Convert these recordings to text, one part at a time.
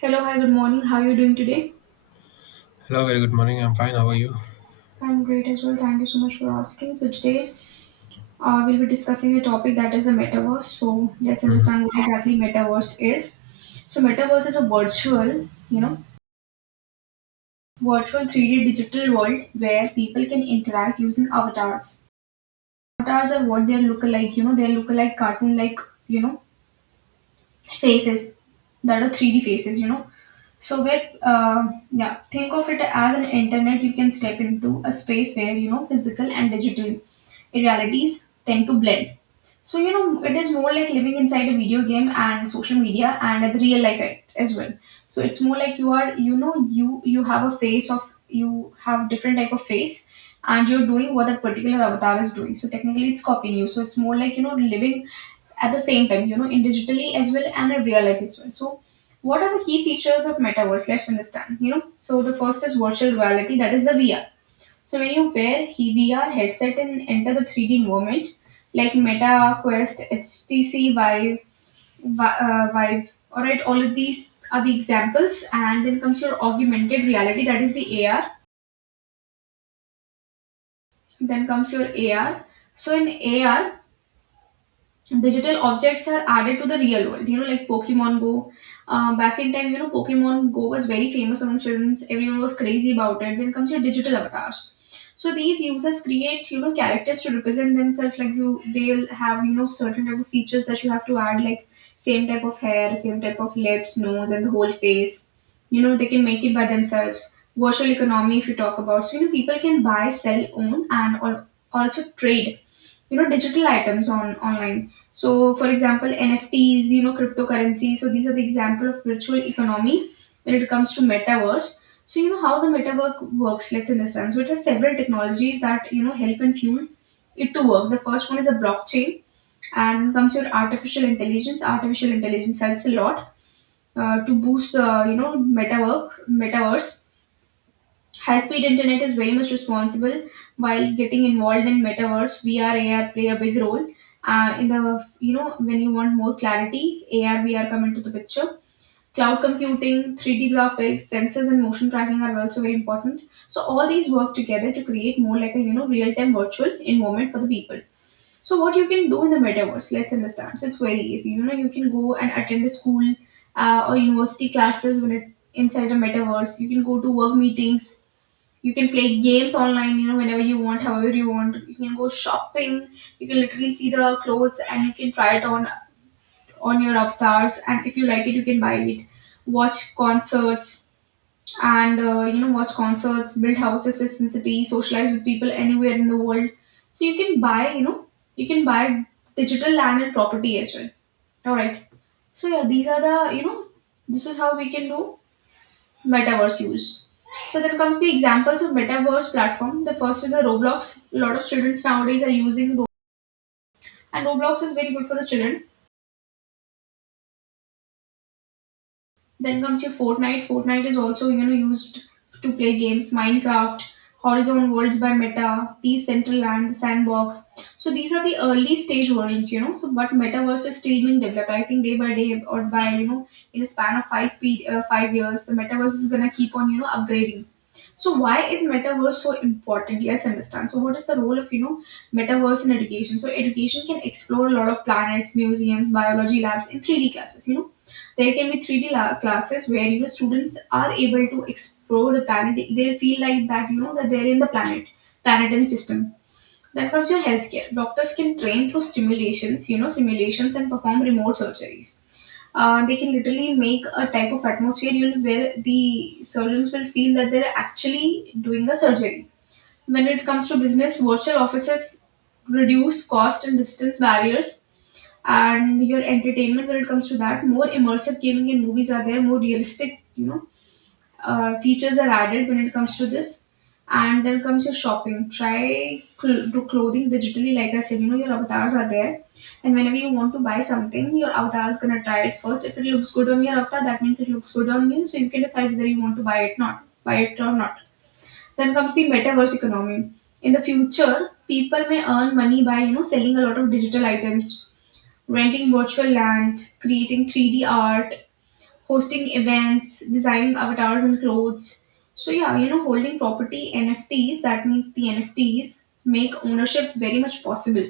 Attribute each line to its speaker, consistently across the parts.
Speaker 1: Hello, hi, good morning. How are you doing today?
Speaker 2: Hello, very good morning. I'm fine. How are you?
Speaker 1: I'm great as well. Thank you so much for asking. So today, we'll be discussing the topic that is the metaverse. So let's
Speaker 2: hmm
Speaker 1: understand what exactly metaverse is. So metaverse is a virtual, you know, virtual 3D digital world where people can interact using avatars. Avatars are what they look like, you know, they look like cartoon like, you know, faces that are 3D faces, you know. So where yeah, think of it as an internet. You can step into a space where you know physical and digital realities tend to blend. So, you know, it is more like living inside a video game and social media and the real life as well. So it's more like you are, you know, you have a face of you have different type of face and you're doing what that particular avatar is doing. So technically it's copying you. So it's more like, you know, living at the same time, you know, in digitally as well and in real life as well. So what are the key features of metaverse? Let's understand. You know, so the first is virtual reality, that is the VR. So when you wear VR headset and enter the 3D environment like Meta Quest, HTC Vive, Vive. All right, all of these are the examples, and then comes your augmented reality, that is the AR. Then comes your AR. So in AR, digital objects are added to the real world, you know, like Pokemon Go. Back in time, you know, Pokemon Go was very famous among children. Everyone was crazy about it. Then comes your digital avatars. So these users create, you know, characters to represent themselves, like you, they'll have, you know, certain type of features that you have to add, like same type of hair, same type of lips, nose, and the whole face. You know, they can make it by themselves. Virtual economy, if you talk about, so you know people can buy, sell, own, and also trade, you know, digital items on online. So for example, NFTs, you know, cryptocurrency. So these are the example of virtual economy when it comes to metaverse. So you know how the metaverse works, let's understand. So it has several technologies that, you know, help and fuel it to work. The first one is a blockchain, and comes your artificial intelligence. Artificial intelligence helps a lot to boost the you know metaverse. High speed internet is very much responsible while getting involved in metaverse. VR, AR play a big role. In the you know when you want more clarity, AR, VR come into the picture. Cloud computing, 3D graphics, sensors, and motion tracking are also very important. So all these work together to create more like a you know real-time virtual environment for the people. So what you can do in the metaverse, let's understand. So it's very easy. You know you can go and attend a school or university classes when it inside a metaverse. You can go to work meetings, you can play games online, you know, whenever you want, however you want. You can go shopping. You can literally see the clothes and you can try it on your avatars. And if you like it, you can buy it. Watch concerts and you know watch concerts, build houses in city, socialize with people anywhere in the world. So you can buy, you know, you can buy digital land and property as well. All right. So yeah, these are the you know this is how we can do metaverse use. So then comes the examples of metaverse platform. The first is the Roblox. A lot of children nowadays are using Roblox, and Roblox is very good for the children. Then comes your Fortnite. Fortnite is also you know used to play games. Minecraft, Horizon Worlds by Meta, Decentraland, Sandbox. So these are the early stage versions, you know. So but metaverse is still being developed. I think day by day or by you know in a span of 5 years, the metaverse is gonna keep on you know upgrading. So why is metaverse so important? Let's understand. So what is the role of you know metaverse in education? So education can explore a lot of planets, museums, biology labs in 3D classes. You know, there can be classes where you know students are able to explore the planet. They feel like that you know that they're in the planet and system. Then comes your healthcare. Doctors can train through stimulations, you know, simulations, and perform remote surgeries. They can literally make a type of atmosphere you'll, where the surgeons will feel that they're actually doing a surgery. When it comes to business, virtual offices reduce cost and distance barriers, and your entertainment when it comes to that. More immersive gaming and movies are there, more realistic you know features are added when it comes to this. And then comes your shopping. Try do clothing digitally, like I said. You know your avatars are there, and whenever you want to buy something, your avatar is gonna try it first. If it looks good on your avatar, that means it looks good on you. So you can decide whether you want to buy it or not. Then comes the metaverse economy. In the future, people may earn money by you know selling a lot of digital items, renting virtual land, creating 3D art, hosting events, designing avatars and clothes. So yeah, you know, holding property NFTs, that means the NFTs make ownership very much possible.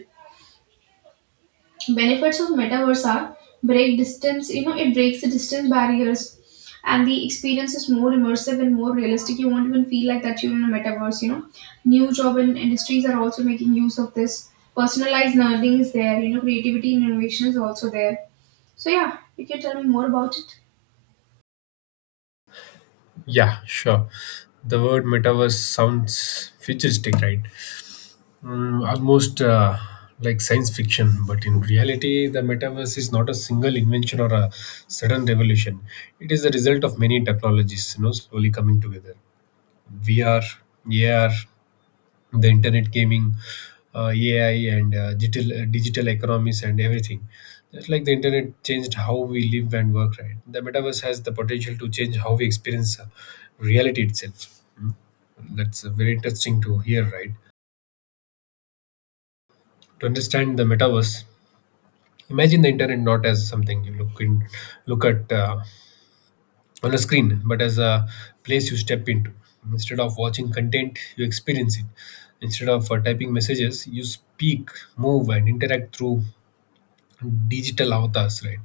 Speaker 1: Benefits of metaverse are break distance, you know, it breaks the distance barriers, and the experience is more immersive and more realistic. You won't even feel like that you're in a metaverse, you know. New job and industries are also making use of this. Personalized learning is there, you know, creativity and innovation is also there. So yeah, you can tell me more about it.
Speaker 2: Yeah, sure. The word metaverse sounds futuristic, right? Almost like science fiction, but in reality, the metaverse is not a single invention or a sudden revolution. It is the result of many technologies, you know, slowly coming together. VR, AR, the internet gaming, AI, and digital economies and everything. Just like the internet changed how we live and work, right? The metaverse has the potential to change how we experience reality itself. That's very interesting to hear, right? To understand the metaverse, imagine the internet not as something you look at on a screen, but as a place you step into. Instead of watching content, you experience it. Instead of typing messages, you speak, move, and interact through digital avatars, right?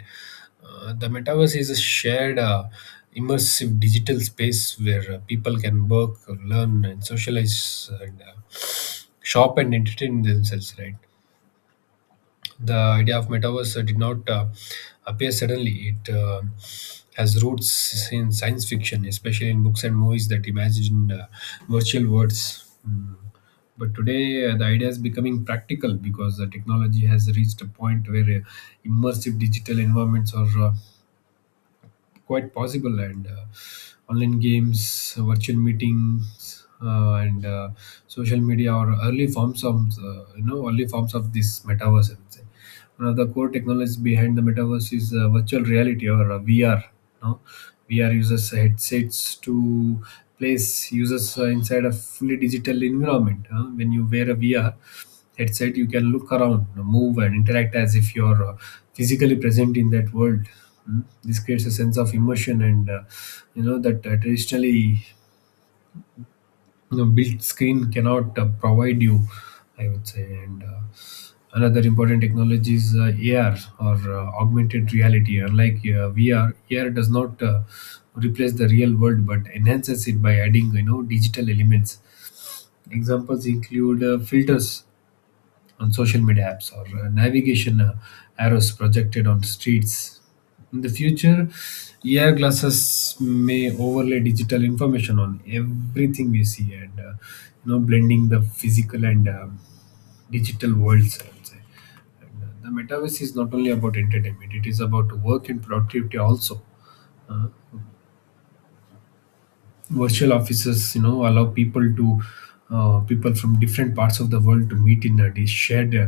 Speaker 2: The metaverse is a shared, immersive digital space where people can work, learn, and socialize, and shop and entertain themselves, right? The idea of metaverse did not appear suddenly. It has roots in science fiction, especially in books and movies that imagine virtual worlds. Mm. But today, the idea is becoming practical because the technology has reached a point where immersive digital environments are quite possible, and online games, virtual meetings, and social media, or early forms of early forms of this metaverse, I would say. One of the core technologies behind the metaverse is virtual reality, or vr no VR. Uses headsets to place users inside a fully digital environment. When you wear a VR that said, you can look around, move, and interact as if you're physically present in that world. Mm. This creates a sense of immersion, and that traditionally built screen cannot provide you. I would say. And another important technology is AR, or augmented reality. Unlike VR, AR does not replace the real world but enhances it by adding, you know, digital elements. Examples include filters on social media apps, or navigation arrows projected on streets. In the future, AR glasses may overlay digital information on everything we see, and blending the physical and digital worlds. I would say. And the metaverse is not only about entertainment; it is about work and productivity also. Uh, Virtual offices, you know, allow people to people from different parts of the world to meet in these shared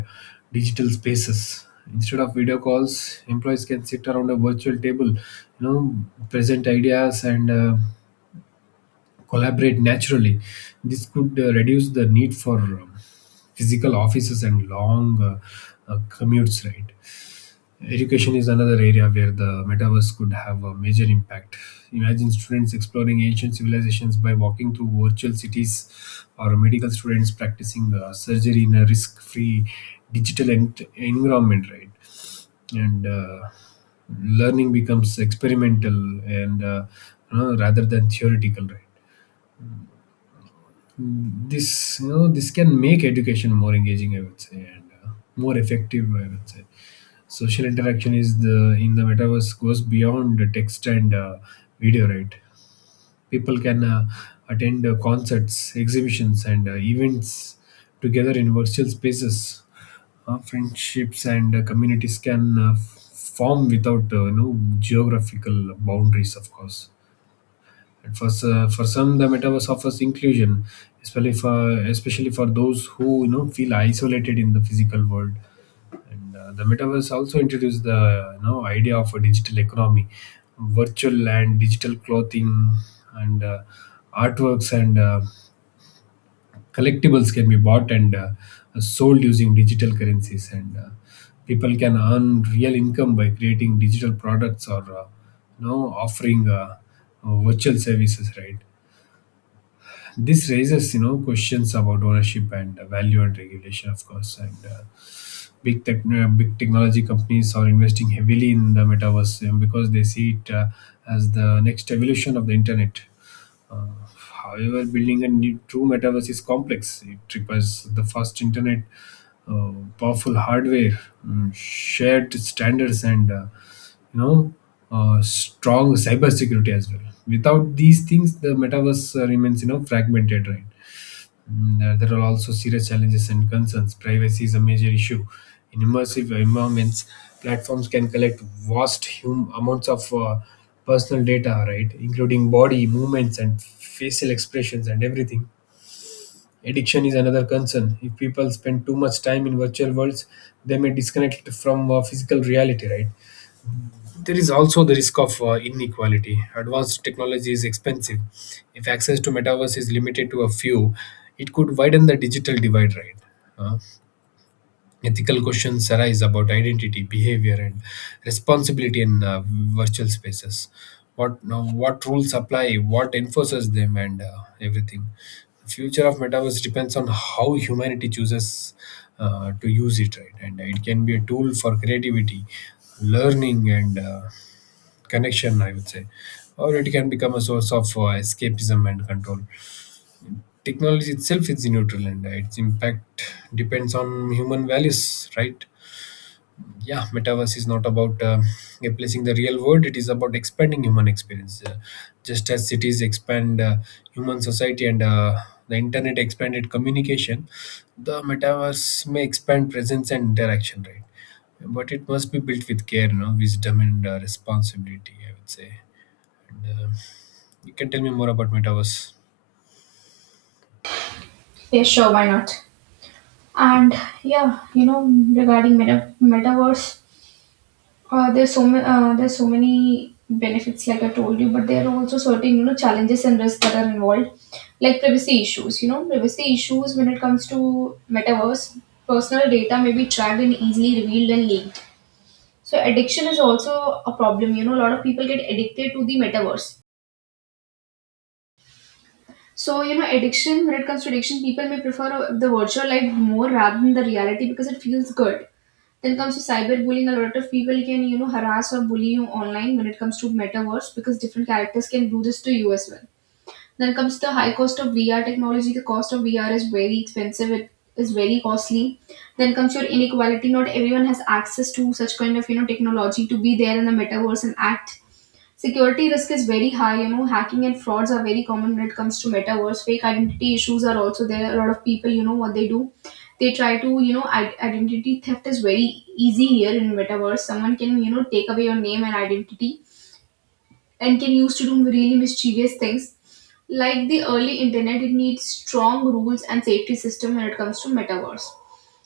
Speaker 2: digital spaces instead of video calls. Employees can sit around a virtual table, you know, present ideas, and collaborate naturally. This could reduce the need for physical offices and long commutes, right? Education is another area where the metaverse could have a major impact. Imagine students exploring ancient civilizations by walking through virtual cities, or medical students practicing surgery in a risk free digital environment, right? And learning becomes experimental and, you know, rather than theoretical, right? This this can make education more engaging, I would say, and more effective, I would say. Social interaction is the in the metaverse goes beyond the text and video, right? People can attend concerts, exhibitions, and events together in virtual spaces. Friendships and communities can form without geographical boundaries, of course. And for for some, the metaverse offers inclusion, especially for especially for those who, you know, feel isolated in the physical world. And the metaverse also introduced the, you know, idea of a digital economy. Virtual and digital clothing, and artworks, and collectibles can be bought and sold using digital currencies. And people can earn real income by creating digital products, or offering virtual services, right? This raises, you know, questions about ownership and value and regulation, of course. And big technology companies are investing heavily in the metaverse, because they see it as the next evolution of the internet. Uh, However, building a new, true metaverse is complex. It requires the fast internet, powerful hardware, shared standards, and you know, strong cybersecurity as well. Without these things, the metaverse remains, you know, fragmented, right? There are also serious challenges and concerns. Privacy is a major issue. In immersive environments, platforms can collect vast amounts of personal data, right, including body movements and facial expressions and everything. Addiction is another concern. If people spend too much time in virtual worlds, they may disconnect from physical reality, right? There is also the risk of inequality. Advanced technology is expensive. If access to metaverse is limited to a few, it could widen the digital divide, right? Uh, Ethical questions arise about identity, behavior, and responsibility in virtual spaces. What no, what rules apply? What enforces them? And everything. The future of metaverse depends on how humanity chooses to use it, right? And it can be a tool for creativity, learning, and connection, I would say, or it can become a source of escapism and control. Technology itself is neutral, and its impact depends on human values, right? Yeah, metaverse is not about replacing the real world; it is about expanding human experience. Just as cities expand human society, and the internet expanded communication, the metaverse may expand presence and interaction, right? But it must be built with care, you know, wisdom, and responsibility, I would say. And you can tell me more about metaverse.
Speaker 1: Yeah, sure, why not? And yeah, you know, regarding metaverse, there's so many benefits like I told you, but there are also certain you know challenges and risks that are involved, like privacy issues when it comes to metaverse. Personal data may be tracked and easily revealed and leaked. So addiction is also a problem, you know, a lot of people get addicted to the metaverse. So, you know, addiction, when it comes to addiction, people may prefer the virtual life more rather than the reality because it feels good. Then comes to cyberbullying, a lot of people can, you know, harass or bully you online when it comes to metaverse because different characters can do this to you as well. Then comes the high cost of VR technology. The cost of VR is very expensive, it is very costly. Then comes your inequality. Not everyone has access to such kind of, you know, technology to be there in the metaverse and act. Security risk is very high. You know, hacking and frauds are very common when it comes to metaverse. Fake identity issues are also there. A lot of people, you know, what they do, they try to, you know, identity theft is very easy here in metaverse. Someone can, you know, take away your name and identity and can use to do really mischievous things. Like the early internet, it needs strong rules and safety system when it comes to metaverse.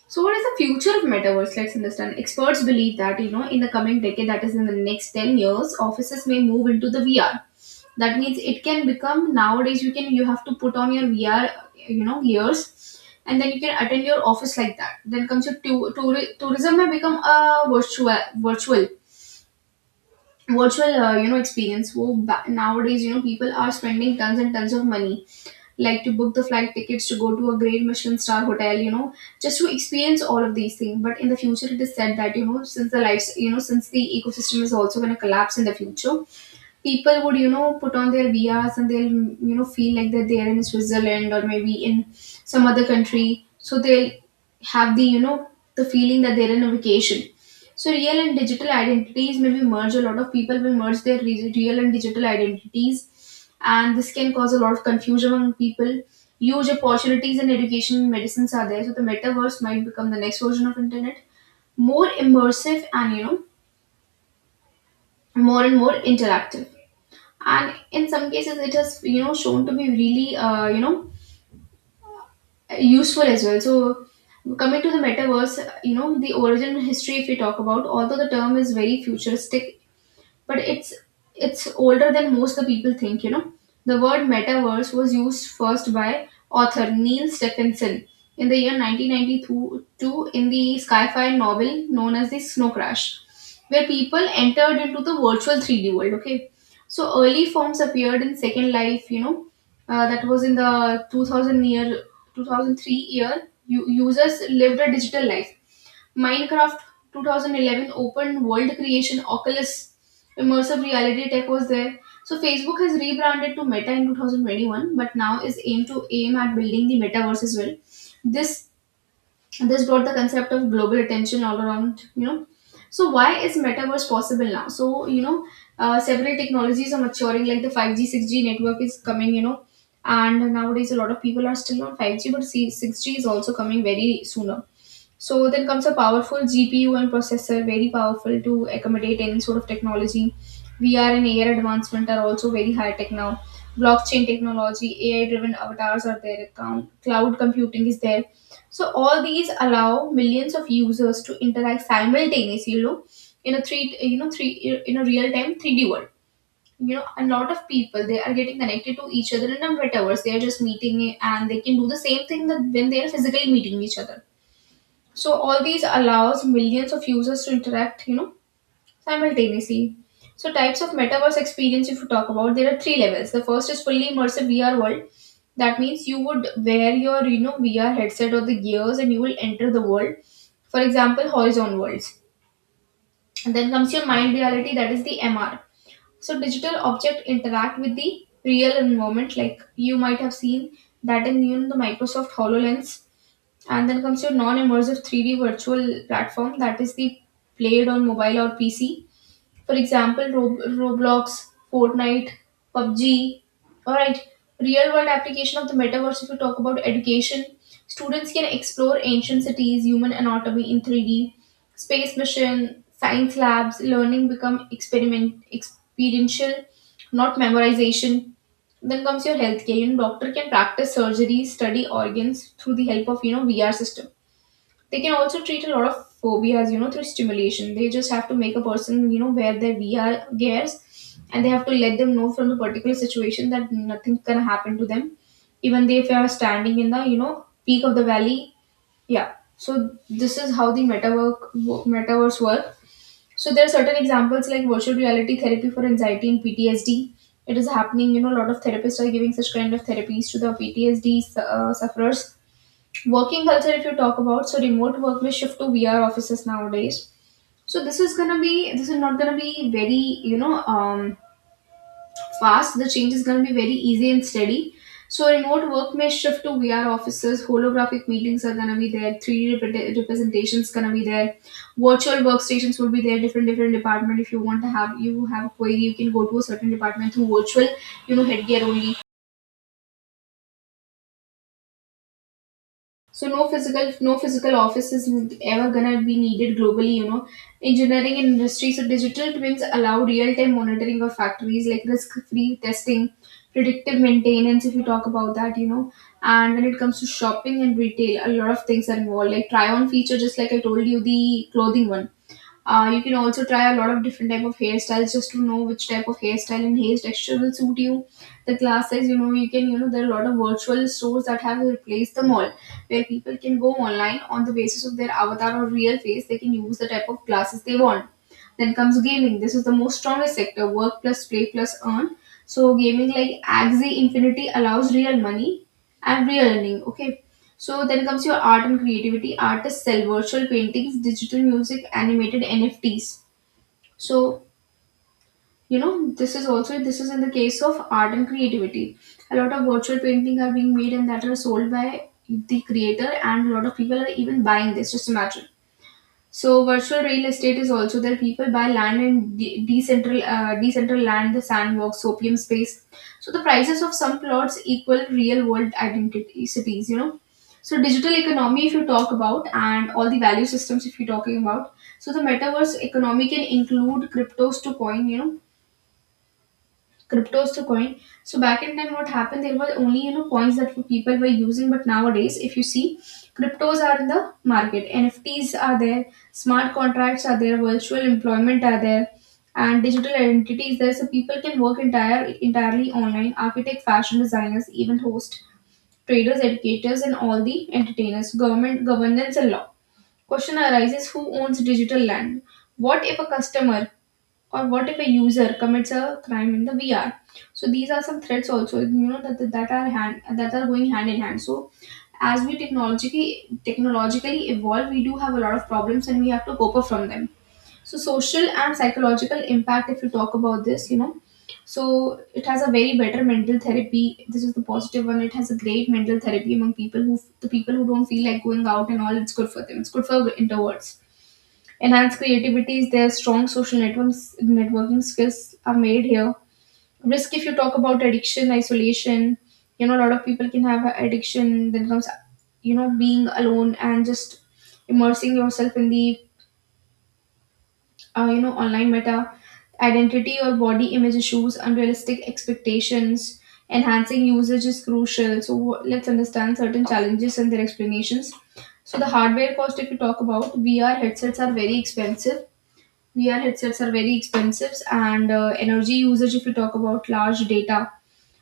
Speaker 1: So, what is the future of metaverse? Let's understand. Experts believe that you know, in the coming decade, that is in the next 10 years, offices may move into the VR. That means it can become nowadays. You have to put on your VR, you know, gears, and then you can attend your office like that. Then comes your tourism may become a virtual you know experience. So nowadays, you know, people are spending tons and tons of money like to book the flight tickets to go to a great Michelin star hotel, you know, just to experience all of these things. But in the future, it is said that, since the lives, since the ecosystem is also going to collapse in the future, people would put on their vias, and they'll feel like that they're in Switzerland or maybe in some other country, so they'll have the you know the feeling that they're in a vacation. So real and digital identities maybe merge. A lot of people will merge their real and digital identities, and this can cause a lot of confusion among people. Huge opportunities in education and medicines are there, so the metaverse might become the next version of internet, more immersive and more and more interactive. And in some cases, it has shown to be really useful as well. So coming to the metaverse, you know, the origin history, if we talk about, although the term is very futuristic, but it's older than most the people think, you know. The word metaverse was used first by author Neil Stephenson in the year 1992 in the sci-fi novel known as The Snow Crash, where people entered into the virtual 3D world. Okay, so early forms appeared in Second Life, you know. Uh, that was in the 2000 year, 2003 year. Users lived a digital life. Minecraft, 2011, open world creation. Oculus, immersive reality tech was there. So Facebook has rebranded to Meta in 2021, but now is aimed to aim at building the metaverse as well. This this brought the concept of global attention all around, you know. So why is metaverse possible now? So, you know, several technologies are maturing, like the 5G 6G network is coming, you know. And nowadays a lot of people are still on 5G, but see 6G is also coming very sooner. So then comes a powerful GPU and processor, very powerful to accommodate any sort of technology. VR and AR advancement are also very high tech now. Blockchain technology, AI-driven avatars are there, account, cloud computing is there. So all these allow millions of users to interact simultaneously, you know, in a three, you know, three in a real-time 3D world. You know, a lot of people, they are getting connected to each other in a metaverse. They are just meeting, and they can do the same thing that when they are physically meeting each other. So all these allows millions of users to interact, you know, simultaneously. So types of metaverse experience, if you talk about, there are three levels. The first is fully immersive VR world. That means you would wear your VR headset or the gears, and you will enter the world. For example, Horizon Worlds. And then comes your mind reality, that is the MR. So digital object interact with the real environment, like you might have seen that in, you know, the Microsoft HoloLens. And then comes your non-immersive 3D virtual platform, that is the played on mobile or PC. For example, Roblox, Fortnite, PUBG. Alright, real world application of the metaverse. If you talk about education, students can explore ancient cities, human anatomy in 3D, space mission, science labs, learning become experiment experiential, not memorization. Then comes your healthcare. You know, doctor can practice surgery, study organs through the help of, you know, VR system. They can also treat a lot of phobias, you know, through stimulation. They just have to make a person, you know, wear their VR gears, and they have to let them know from the particular situation that nothing's gonna happen to them, even they if they are standing in the, you know, peak of the valley. Yeah. So this is how the metaverse work. So there are certain examples like virtual reality therapy for anxiety and PTSD. It is happening. You know, a lot of therapists are giving such kind of therapies to the PTSD sufferers. Working culture, if you talk about, so remote work will shift to VR offices nowadays. So this is gonna be, this is not gonna be very, you know um, fast. The change is gonna be very easy and steady. So remote work may shift to VR offices. Holographic meetings are gonna be there. 3D representations gonna be there. Virtual workstations will be there. Different different department, if you want to have, you have a query, you can go to a certain department through virtual, you know, headgear only. So no physical office is ever gonna be needed globally, you know. Engineering and industry. So digital twins allow real time monitoring of factories, like risk free testing, predictive maintenance, if you talk about that, you know. And when it comes to shopping and retail, a lot of things are involved. Like try on feature, just like I told you, the clothing one. You can also try a lot of different type of hairstyles, just to know which type of hairstyle and hair texture will suit you. The classes, you know, you can, you know, there are a lot of virtual stores that have replaced the mall, where people can go online on the basis of their avatar or real face. They can use the type of glasses they want. Then comes gaming. This is the most strongest sector. Work plus play plus earn. So gaming like Axie Infinity allows real money and real earning. Okay, so then comes your art and creativity. Artists sell virtual paintings, digital music, animated NFTs. So, you know, this is also, this is in the case of art and creativity. A lot of virtual painting are being made, and that are sold by the creator, and a lot of people are even buying this. Just imagine. So virtual real estate is also there. People buy land in decentral decentral land, the sandbox, opium space. So the prices of some plots equal real world identity cities, you know. So digital economy, if you talk about, and all the value systems, if you're talking about. So the metaverse economy can include cryptos to coin. Cryptos to coin. So back in time, what happened? There were only, you know, coins that people were using, but nowadays, if you see, cryptos are in the market. NFTs are there, smart contracts are there, virtual employment are there, and digital identities there. So people can work entirely online. Architect, fashion designers, event host, traders, educators, and all the entertainers. Government governance and law. Question arises: who owns digital land? What if a customer, or what if a user commits a crime in the VR? So these are some threats also, you know, that are hand that are going hand in hand. So as we technologically evolve, we do have a lot of problems, and we have to cope up from them. So social and psychological impact, if you talk about this, you know, so it has a very better mental therapy. This is the positive one. It has a great mental therapy among people who the people who don't feel like going out and all. It's good for them. It's good for introverts. Enhance creativity is there. Strong social networks, networking skills are made here. Risk, if you talk about, addiction, isolation, you know, a lot of people can have addiction. Then comes, you know, being alone and just immersing yourself in the, you know, online meta identity, or body image issues, unrealistic expectations. Enhancing usage is crucial. So let's understand certain challenges and their explanations. So the hardware cost, if you talk about, VR headsets are very expensive. VR headsets are very expensive. And energy usage, if you talk about, large data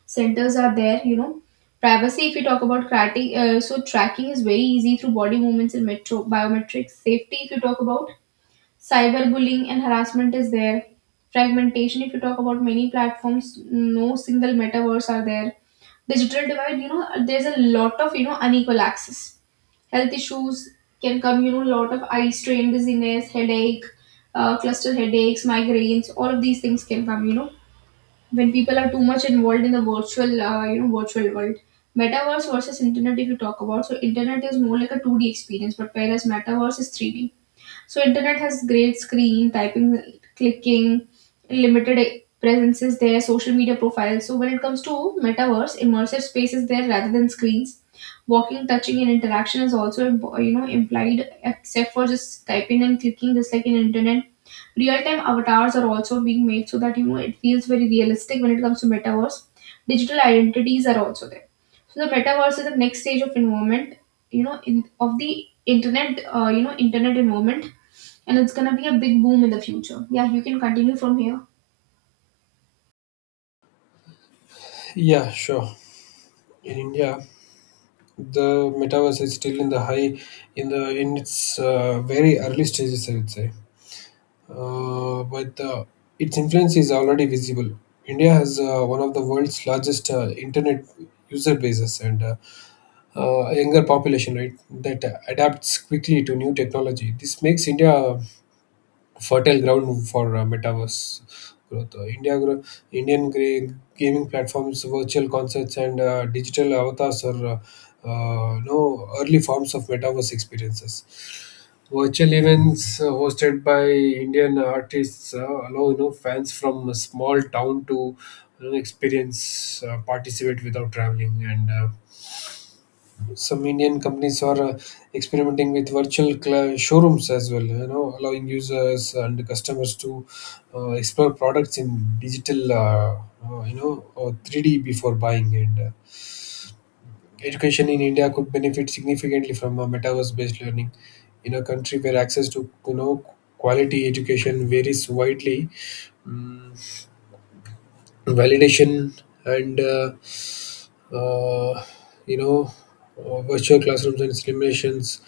Speaker 1: centers are there, you know. Privacy, if you talk about tracking, so tracking is very easy through body movements and metro biometrics. Safety, if you talk about, cyberbullying and harassment is there. Fragmentation, if you talk about, many platforms, no single metaverse are there. Digital divide, you know, there's a lot of, you know, unequal access. Health issues can come, you know, lot of eye strain, dizziness, headache, cluster headaches, migraines, all of these things can come, you know, when people are too much involved in the virtual, you know, virtual world. Metaverse versus internet, if you talk about, so internet is more like a 2D experience, but whereas metaverse is 3D. So internet has great screen, typing, clicking, limited presence is there, social media profiles. So when it comes to metaverse, immersive space is there, rather than screens. Walking, touching, and interaction is also you know implied, except for just typing and clicking, just like in internet. Real time avatars are also being made, so that you know it feels very realistic when it comes to metaverse. Digital identities are also there. So the metaverse is the next stage of involvement, you know, in of the internet, you know, internet involvement, and it's gonna be a big boom in the future. Yeah, you can continue from here.
Speaker 2: Yeah, sure. In India, the metaverse is still in the in its very early stages, I would say. But its influence is already visible. India has one of the world's largest internet user bases, and a younger population, right? That adapts quickly to new technology. This makes India fertile ground for metaverse growth. Indian gaming platforms, virtual concerts, and digital avatars are no early forms of metaverse experiences. Virtual events hosted by Indian artists allow, you know, fans from a small town to, you know, experience participate without traveling, and. Some Indian companies are experimenting with virtual showrooms as well, you know, allowing users and customers to explore products in digital, you know, or 3D before buying. And education in India could benefit significantly from metaverse-based learning in a country where access to, you know, quality education varies widely. Mm, Validation, and uh, you know virtual classrooms and simulations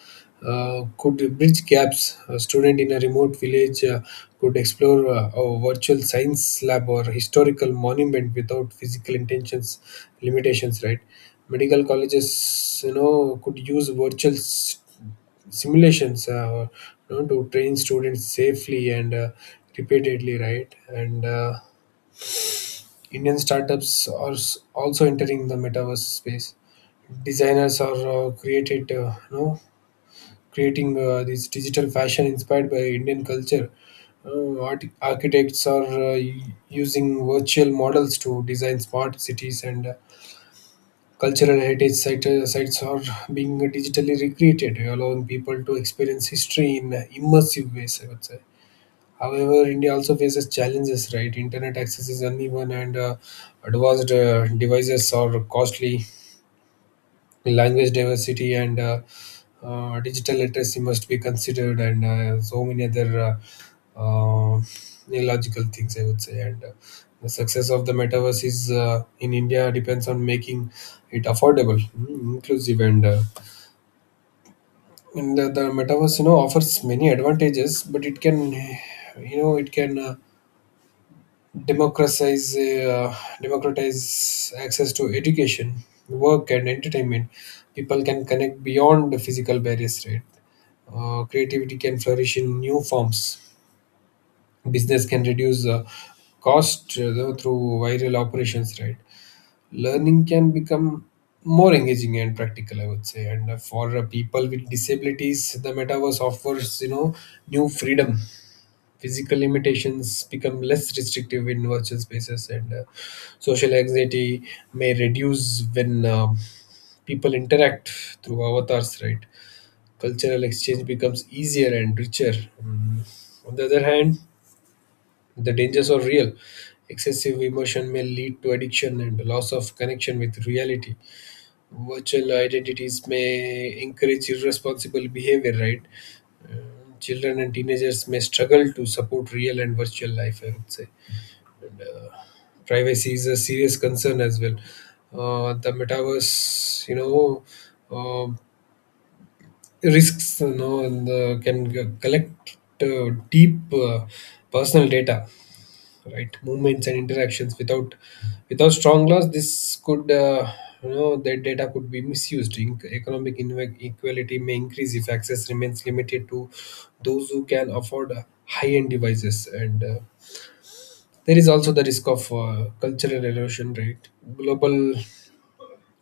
Speaker 2: could bridge gaps. A student in a remote village could explore a virtual science lab or historical monument without physical intentions limitations. Right? Medical colleges, you know, could use virtual simulations, you know, to train students safely and repeatedly. Right? And Indian startups are also entering the metaverse space. Designers are creating this digital fashion inspired by Indian culture. Architects are using virtual models to design smart cities, and cultural heritage sites are being digitally recreated, allowing people to experience history in immersive ways. I would say. However, India also faces challenges, right? Internet access is uneven, and advanced devices are costly. Language diversity and digital literacy must be considered, and so many other uh, uh, illogical things, I would say. And the success of the metaverse is in India depends on making it affordable, inclusive, and the metaverse, you know, offers many advantages, but it can. Democratize uh, Democratize access to education, work, and entertainment. People can connect beyond the physical barriers, right? Creativity can flourish in new forms. Business can reduce cost through viral operations, right? Learning can become more engaging and practical, I would say. And for people with disabilities, the metaverse offers, you know, new freedom. Physical limitations become less restrictive in virtual spaces, and social anxiety may reduce when people interact through avatars, right? Cultural exchange becomes easier and richer. Mm. On the other hand, the dangers are real. Excessive emotion may lead to addiction and loss of connection with reality. Virtual identities may encourage irresponsible behavior, right? Uh, Children and teenagers may struggle to support real and virtual life, I would say. Privacy is a serious concern as well. The metaverse, you know, uh, risks, you know, and can collect deep personal data, right? Movements and interactions without strong laws. This could, that data could be misused. Economic inequality may increase if access remains limited to those who can afford high-end devices and. There is also the risk of cultural erosion, right? Global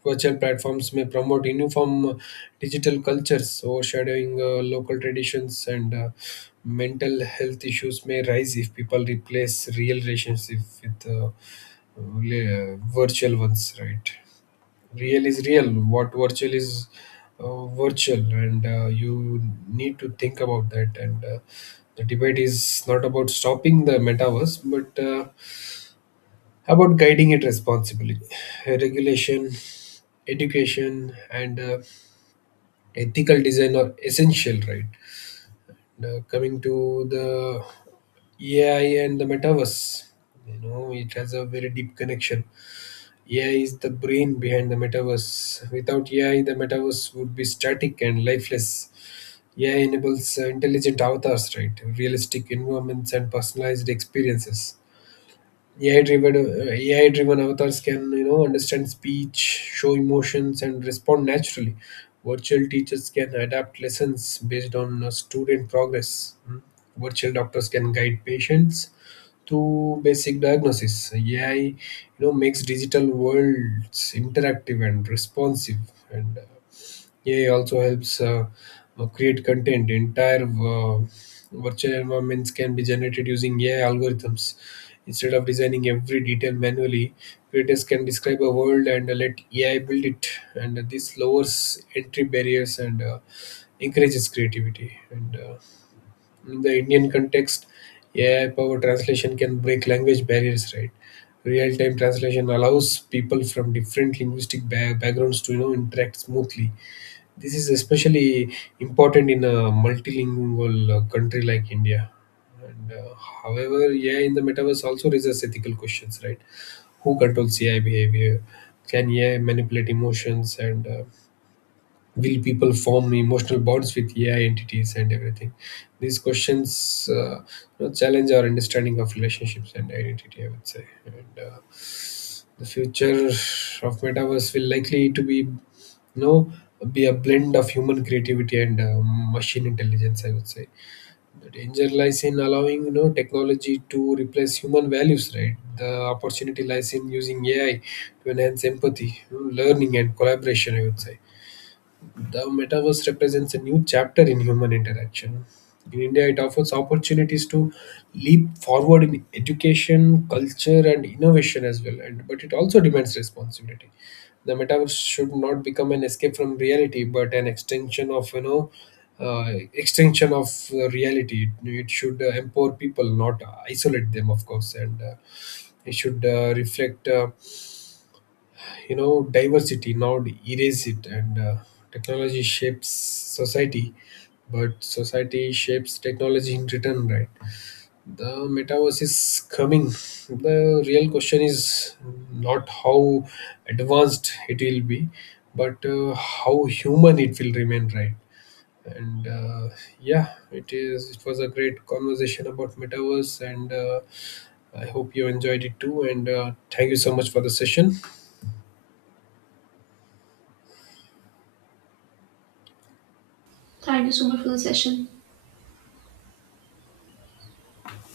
Speaker 2: virtual platforms may promote uniform digital cultures, overshadowing local traditions, and mental health issues may rise if people replace real relationships with virtual ones, right? Real is real, what virtual is virtual, and you need to think about that. And the debate is not about stopping the metaverse, but about guiding it responsibly. Regulation, education, and ethical design are essential. Right now, coming to the AI and the metaverse, you know, it has a very deep connection. AI is the brain behind the metaverse. Without AI, the metaverse would be static and lifeless. AI enables intelligent avatars, right? Realistic environments and personalized experiences. AI driven AI driven avatars can, you know, understand speech, show emotions, and respond naturally. Virtual teachers can adapt lessons based on student progress. Mm. Virtual doctors can guide patients to basic diagnosis. AI, you know, makes digital worlds interactive and responsive, and AI also helps create content. Entire virtual environments can be generated using AI algorithms. Instead of designing every detail manually, creators can describe a world and let AI build it. And this lowers entry barriers and encourages creativity. And in the Indian context, AI powered translation can break language barriers, right? Real time translation allows people from different linguistic backgrounds to, you know, interact smoothly. This is especially important in a multilingual country like India. And however, AI in the metaverse also raises ethical questions, right? Who controls AI behavior? Can AI manipulate emotions? And Will people form emotional bonds with AI entities and everything? These questions, you know, challenge our understanding of relationships and identity, I would say. And the future of metaverse will likely to be, you know, be a blend of human creativity and machine intelligence, I would say. The danger lies in allowing, you know, technology to replace human values, right? The opportunity lies in using AI to enhance empathy, you know, learning, and collaboration, I would say. The metaverse represents a new chapter in human interaction. In India, it offers opportunities to leap forward in education, culture, and innovation as well. And but it also demands responsibility. The metaverse should not become an escape from reality, but an extension of reality. It should empower people, not isolate them, of course, and it should reflect, you know, diversity. Now erase it, and technology shapes society, but society shapes technology in return, right? The metaverse is coming. The real question is not how advanced it will be, but how human it will remain, right? And yeah, it was a great conversation about metaverse, and I hope you enjoyed it too, and thank you so much for the session.
Speaker 1: Thank you so much for the session.